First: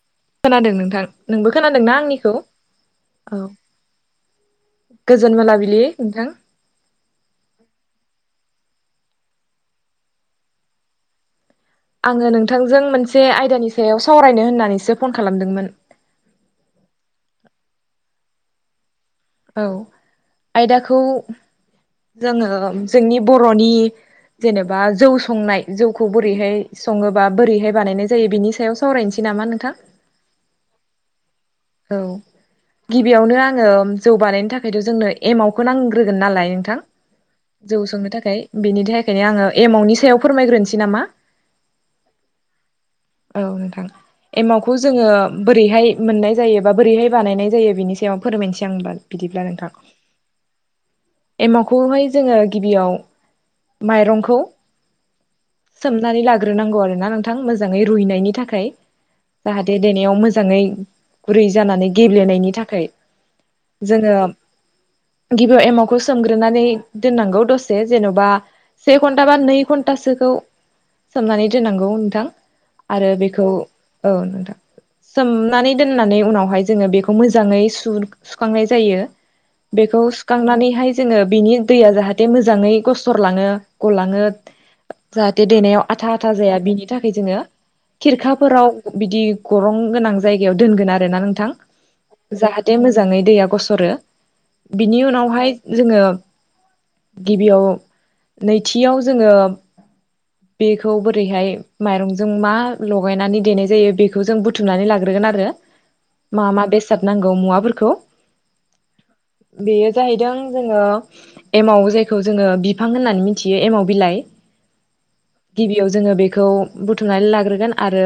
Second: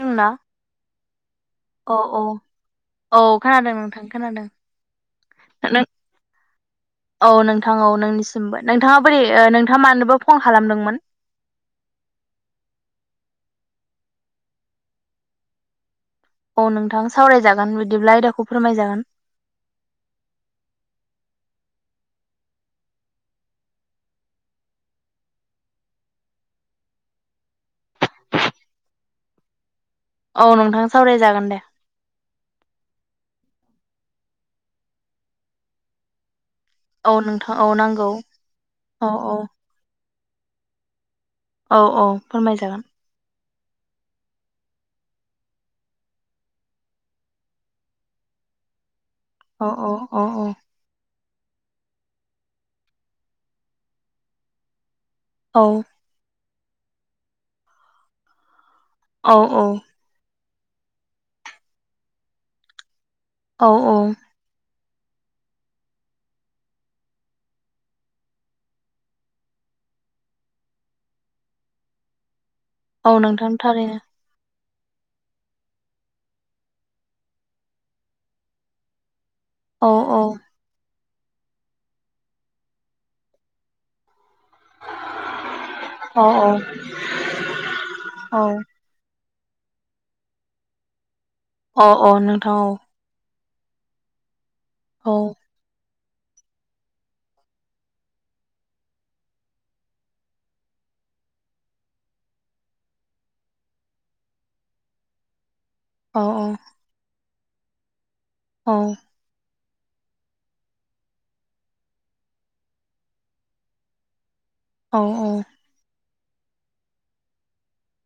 दोंना खोनादों नोंथां नोंबो खोनादोंना औ औ आंनिखौ? औ खोनादों नोंथां खोनादों गोजोन मोनाबिलि नों नोंथां। औ नोंथां औ नोंनिसिमबो नोंथाङा बोरै नोंथाङा मानोबा फन खालामदोंमोन? आङो नोंथांजों मोनसे आयदानि सायाव सावरायनो होननानैसो फन खालामदोंमोन। औ नोंथां सावरायजागोन बिदिब्ला आयदाखौ फोरमायजागोन। औ आयदाखौ जोङो जोंनि बर'नि जेनेबा जौ संनाय जौखौ बोरैहाय सङोबा बोरैहाय बानायनाय जायो बेनि सायाव सावरायनोसै नामा नोंथां? औ नोंथां सावरायजागोन दे। औ। गिबियावनो आङो जौ बानायनो थाखायथ' जोंनो एमावखौ नांग्रोगोन नालाय थां औ नोंथां औ जौ नांगौ संनो थाखाय बेनि औ थाखायनो औ आङो एमावनि सायाव फोरमायग्रोनोसै नामा? औ औ फोरमाय जागोन। औ नोंथां एमाउखौ जोङो बोरैहाय मोननाय जायो बा बोरैहाय बानायनाय जायो बेनि सायाव फोरमायनोसै आं होनबा। बिदिब्ला नोंथां अ' अ' अ' अ'। एमावखौहाय जोङो गिबियाव माइरंखौ औ सोमनानै लाग्रोनांगौ आरोना नोंथां मोजाङै रुइनायनि थाखाय। औ जाहाथे देनायाव मोजाङै गुरै जानानै गेब्लेनायनि थाखाय। औ औ। जोङो गिबियाव एमावखौ सोमग्रोनानै दोननांगौ दसे जेन'बा से घन्टा बा नै घन्टासोखौ सोमनानै दोननांगौ नोंथां। औ आरो बेखौ नोंथां थारैनो औ नोंथां। सोमनानै दोननानै उनावहाय जोङो बेखौ मोजाङै सु- सुखांनाय जायो। औ बेखौ औ सुखांनानैहाय जोङो बिनि दैया जाहाथे मोजाङै गसरलाङो, गलाङो जाहाथे देनायाव औ आथा-आथा जाया बिनि थाखाय जोङो औ खिरखाफोराव बिदि गरं गोनां जायगायाव दोनगोन आरोना नोंथां औ औ नोंथां जाहाथे औ मोजाङै दैया गसरो बिनि उनावहाय जोङो गिबियाव नैथियाव जोङो बेखौ बोरैहाय माइरंजों मा लगायनानै देनाय जायो बेखौ जों बुथुमनानै लाग्रोगोन आ रो औ मा मा बेसाद नांगौ मुवाफोरखौ। औ। बेयो जाहैदों जोङो एमाव जायखौ जोङो बिफां होननानै मिनथियो एमाव बिलाइ। औ गिबियाव जोङो बे खौ बुथुमनानै लाग्रोगोन आरो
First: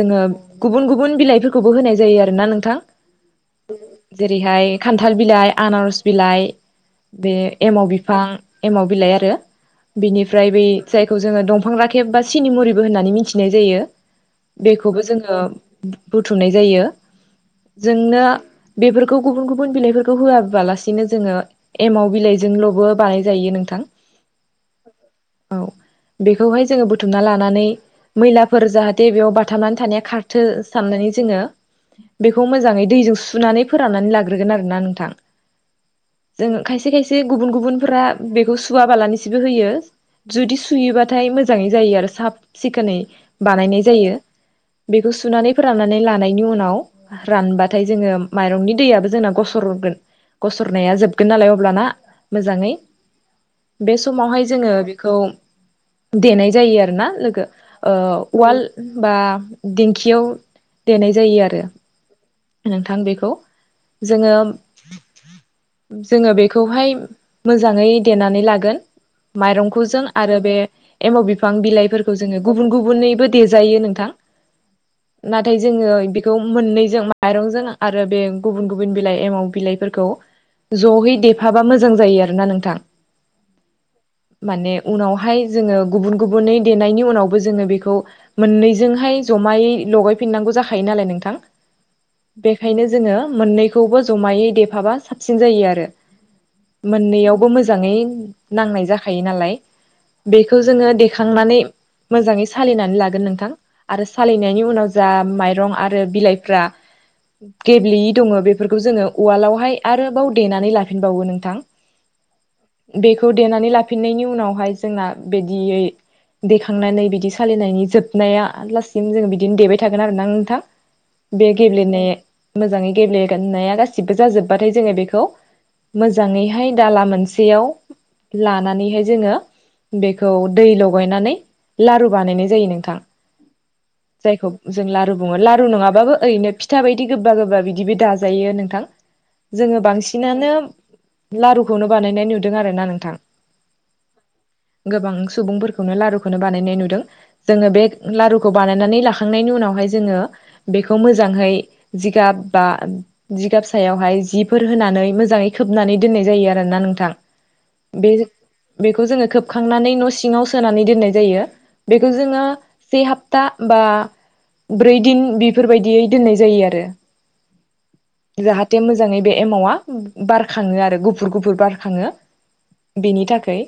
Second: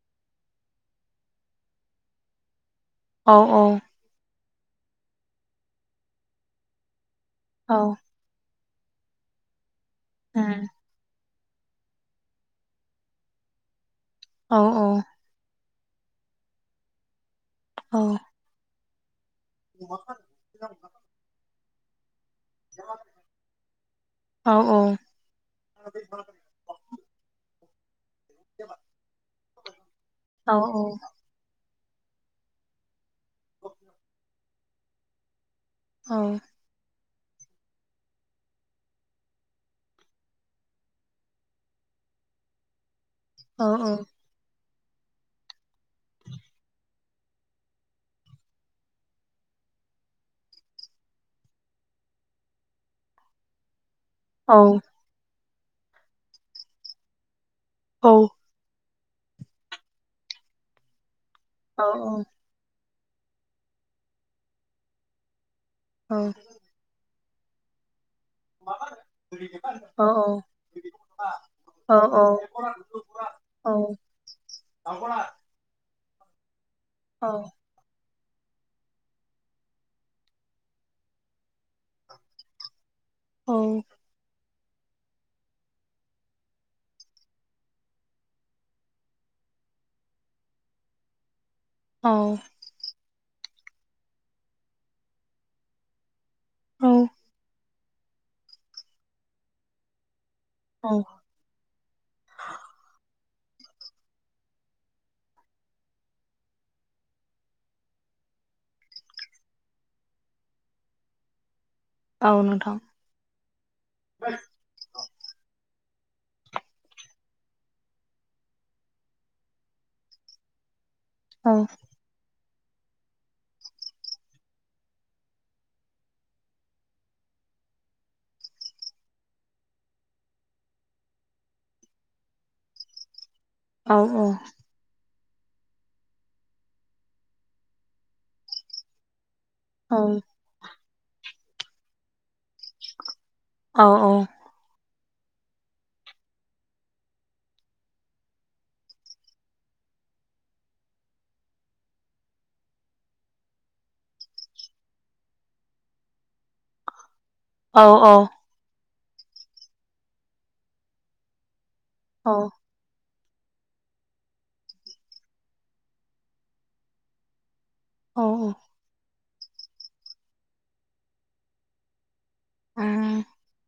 जोङो गुबुन गुबुन बिलाइ फो खोबो होनाय जायो आरोना नोंथां। औ औ। ओरैहाय खान्थाल बिलाइ, आनारस बिलाइ, बे औ एमाव बिफां एमाव बिलाइ आरो बिनिफ्राय बै उम जायखौ जो जोङो दंफां राखेब बा सिनि मुरिबो होननानै मिनथिनाय जायो औ बेखौबो जोङो बुथुमनाय जायो औ जोंनो बेफोर खौ गुबुन गुबुन औ बिलाइ फोरखौ होआ बाला सिनो जोङो एमाव बिलाइ जोंल'बो बानाय जायो नोंथां। औ बेखौहाय जोङो बुथुमना लानानै मैलाफोर जाहाथे बेयाव बाथाबनानै थानाया खारथो साननानै जोङो बेखौ मोजाङै दैजों सुनानै फोराननानै लाग्रोगोन आरो ना नोंथां। जोङो खायसे खायसे गुबुन गुबुनफोरा बेखौ सुवाबाालनिसोबो होयो। जुदि सुयोबाथाय मोजाङै जायो आरो साब सिखोनै बानायनाय जायो बेखौ सुनानै फोराननानै लानायनि उनाव रानबाथाय जोङो माइरंनि दैयाबो जोंना गसरगोन। गसरनाया जोबगोन नालाय अब्लाना मोजाङै [inaudible] बे समावहाय जोङो बेखौ देनाय जायो आरो ना लोगो। ओ उवाल बा दिेंखियाव देनाय जायो आरो। नोंथां बेखौ जोङो जोङो बेखौहाय मोजाङै देनानै लागोन माइरंखौ जों आरो बे एमाव बिफां बिलाइफोरखौ जोङो गुबुन गुबुनैबो देजायो नोंथां। [inaudible] नाथाय जोङो बेखौ मोननैजों माइरंजों आरो बे गुबुन गुबुन बिलाइ एमाव बिलाइफोरखौ जहै देफाबा मोजां जायो आरोना नोंथां। औ। माने उनावहाय जोङो गुबुन गुबुनै देनायनि उनावबो जोङो बेखौ मोननैजोंहाय ज जमाय लगायफिनांगौ जाखायो नालाय नोंथां। औ बेखायनो जोङो मोननैखौबो जमायै देफाबा साबसिन जायो आरो। औ मोननैयावबो मोजाङै नांनाय जाखायो नालाय। बेखौ जोङो देखांनानै मोजाङै सालिनानै लागोन नों थां आरो सालियनायनि उनाव जा माइरं आरो बिलाइफ्रा गेब्लेयि दङ बेफोरखौ जोङो उवालावहाय आरोबाव देनानै लाफिनबावो नोंथां। औ नोंथां बेखौ देनानै लाफिननायनि उनावहाय जोंना बिदेयै देखांनानै बिदि सालिनायनि जोबनाया लासिम जोङो बिदिनो देबाय थागोन आरो ना नोंथां। औ बे गेब्ले मोजाङै गेब्लेगोननाया गासिबो जाजोब्बाथाय जोङो बेखौ मोजाङैहाय दाला मोनसेयाव लानानैहाय जोङो बेखौ दै लगायनानै लारु बानायनाय जायो नोंथां। औ औ जायखौ जों लारु बुङो लारु नङाबाबो ओरैनो फि था बायदि गोबबा गोबा बिदि बो दाजायो नोंथां जोङो औ बांसिनानो लारुखौनो बानायनाय नुदों आरो ना नोंथां। औ औ। गोबां सुबुंफोरखौनो लारुखौनो बानायनाय नुदों जोङो बे लारुखौ बानायनानै लाखांनायनि उनावहाय जोङो बेखौ मोजांयै जिगाब बा जिगाब सायावहाय जिफोर होनानै मोजाङै खोबनानै दोननाय जायो आरो। ना नोंथां? औ औ। बे बेखौ जोङो खोबखांनानै न' सिङाव सोनानै दोननाय जायो बेखौ जोङो से हाप था बा ब्रै दिन बेफोरबायदियै दोननाय जायो आरो। औ जाहाथे मोजाङै बे एमावा बारखाङो आरो गुफुर गुफुर बारखाङो। बेनि थाखाय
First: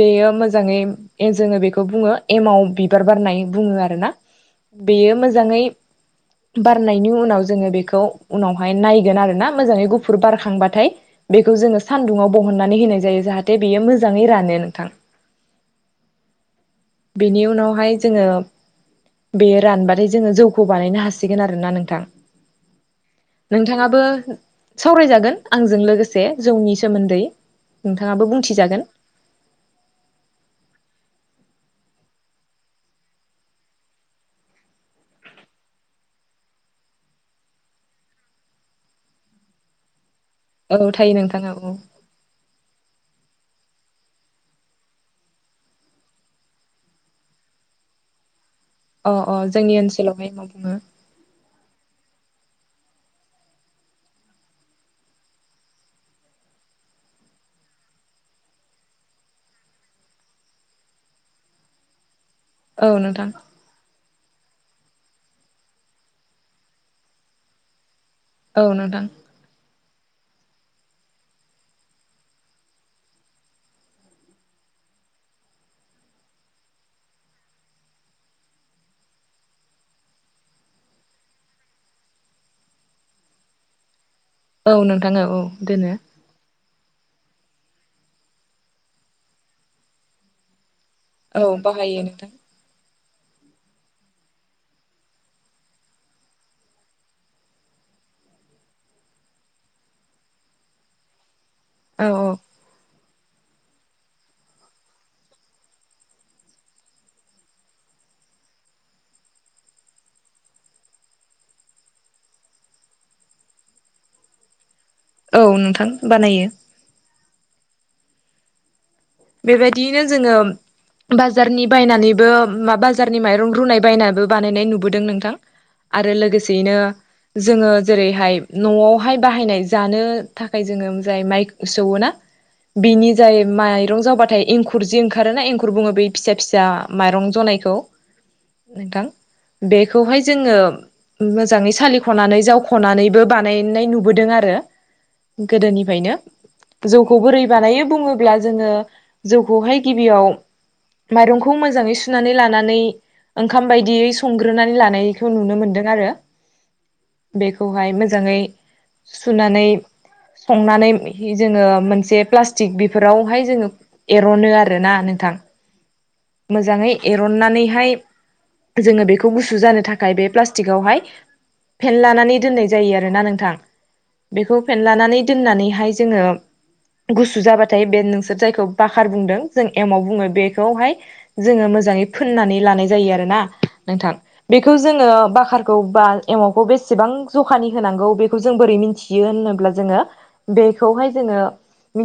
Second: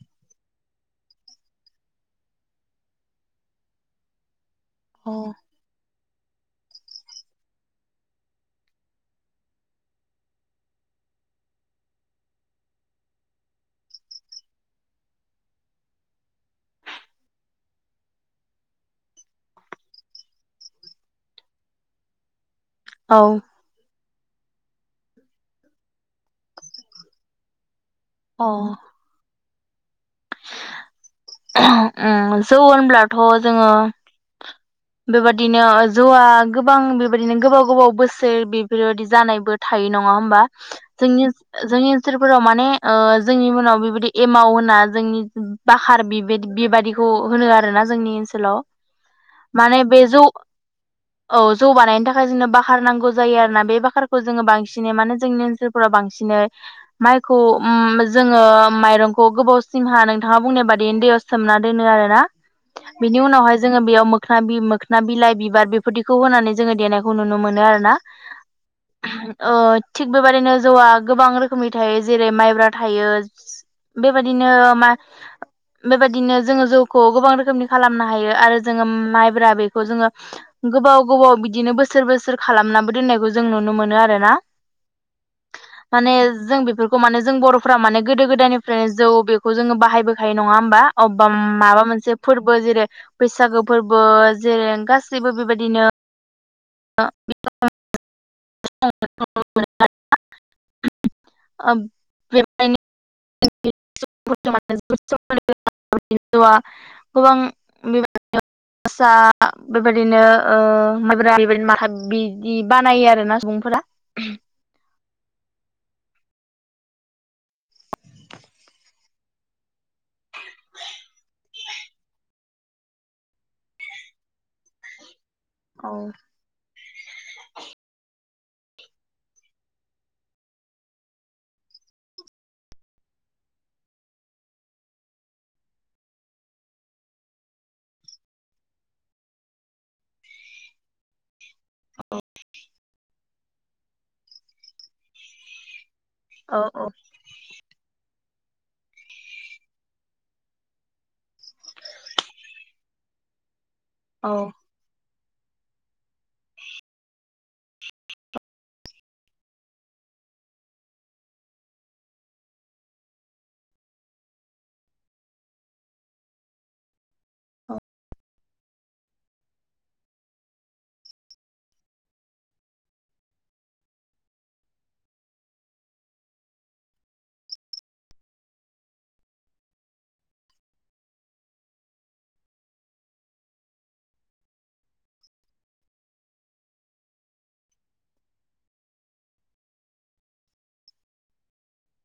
बेयो मोजाङै ए जोङो बेखौ बुङो एमाव बिबार बारनाय बुङो आरो ना? बेयो मोजाङै बारनायनि उनाव जोङो बेखौ उनावहाय नायगोन आरो ना मोजाङै गुफुर बारखांबाथाय बेखौ जोङो सानदुङाव बहननानै होनाय जायो। जाहाथे बेयो मोजाङै रानो नोंथां। [inaudible] बेनि उनावहाय जोङो बेयो रानबाथाय जोङो जौखौ बानायनो हासिगोन आरोना नोंथां। औ नोंथाङाबो सावरायजागोन आंजों लोगोसे जौनि सोमोन्दै नोंथाङाबो बुंथिजागोन उम जौ होनब्लाथ' जोङो बेबायदिनो जौआ गोबां बेबायदिनो गोबाव गोबाव बोसोर बेफोरबायदि जानायबो थायो न ङा होनबा औ थायो जोंनि नोंथाङा औ जोंनि ओनोलफोराव माने ओ जोंनि उनाव बेबायदि एमाव होना जोंनि बाखार बिबादि बिबादिखौ होनो आरोना जोंनि ओनसोलाव अ अ जोंनि माने बे जौ ओनसोलावहाय मा बुङो? औ जौ बानायनो थाखाय जोंनो बाखार नांगौ जायो आरोना बे बाखारखौ जोङो बांसिनै मानोे जोंनि ओनसोलफोराव बांसिनै माइखौ उम जोङो माइरंखौ गोबावसिमहा नोंथाङा बुंनाय बादि उन्दैयाव सोमना दोनो आरोना औ बिनि नोंथां उनावहाय जोङो बेयाव मो बि मोखना बिलाइ बिबार बेफोरदिखौ होनानै जोङो देनायखौ नुनो मोनो आरोना। औ नोंथां अ। थिग बेबदिनो जौआ गोबां रोखोमनि थायो जेरै माइब्रा थायो बेबायदिनो मा बेबायदिनो जोङो जौखौ गोबां रोखोमनि खालामनो हायो आरो जोङो माइब्रा बेखौ जोङो गोबाव गोबाव बिदिनो बोसोर बोसोर खालामनाबो दोननायखौ जों नुनो मोनो आरो। ना औ नोंथां औ औ दोनो माने जों बेफोरखौ माने जों बर'फ्रा माने गोदो गोदायनिफ्रायनो जौ बेखौ जोङो बाहायबोखायो नङा होमबा? अबबाम औ माबा बाहायो मोनसे नोंथां फोरबो जेरै बैसागो फोरबो जेरै गासैबो बेबायदिनो औ औ [unintelligible] [unintelligible] [unintelligible] जौवा गोबां बिबादिनो फसा बेबायदिनो ओ माइब्रा बेबायदिनो माथा बिदि बानायो आरोना सं फोरा औ नोंथां बानायो बेबायदियैनो जोङो बाजारनि बायनानैबो मा बाजारनि माइरं रुनाय बायनानैबो बानायनाय नुबोदों नोंथां औ आरो लोगोसेयैनो जोङो जेरैहाय न'आवहाय बाहायनाय जानो थाखाय जोङो जाय माइ सौओ ना बिनि जाय माइ- रं जाबाथाय एंखुर जि ओंखारोना एंखुर बुङो बेै फिसा फिसा माइरं जनायखौ नोंथां बेखौहाय जोङो मोजाङै सालिख'नानै जावख'नानैबो बानायनाय नुबोदों आरो। गोदोनिफ्रायनो औ औ। जौखौ बोरै बानायो बुङोब्ला जोङो। जौखौहाय गिबियाव माइरंखौ मोजाङै सुनानै लानानै ओं। खाम बायदियै औ संग्रोनानै लानायखौ नुनो मोनदों आरो। बेखौहाय मोजाङै सुनानै। संनानै जोङो मोनसे प्लास्टिक बेफोरावहाय जोङो। एर'नो आरो ना नोंथां। मोजाङै एरननानैहाय। जोङो बेखौ गुसु जानो थाखाय बे प्लास्टिकआवहाय। फेेनलानानै दोननाय जायो आरोना नोंथां। बेखौ फेनलानानै दोननानैहाय जोङो। गुसु जाबाथाय बे नोंसोर जायखौ बाखार बुंदों जों एमाव बुङो बेखौहाय। जोङो मोजाङै फोननानै लानाय जायो आरोना नोंथां बेखौ जोङो बाखारखौ बा। बाल एमावखौ बिसिबां जखानि होनांगौ बेखौ जों बोरै मिथियो होनोब्ला जोङो दैखौ। जोङो मि।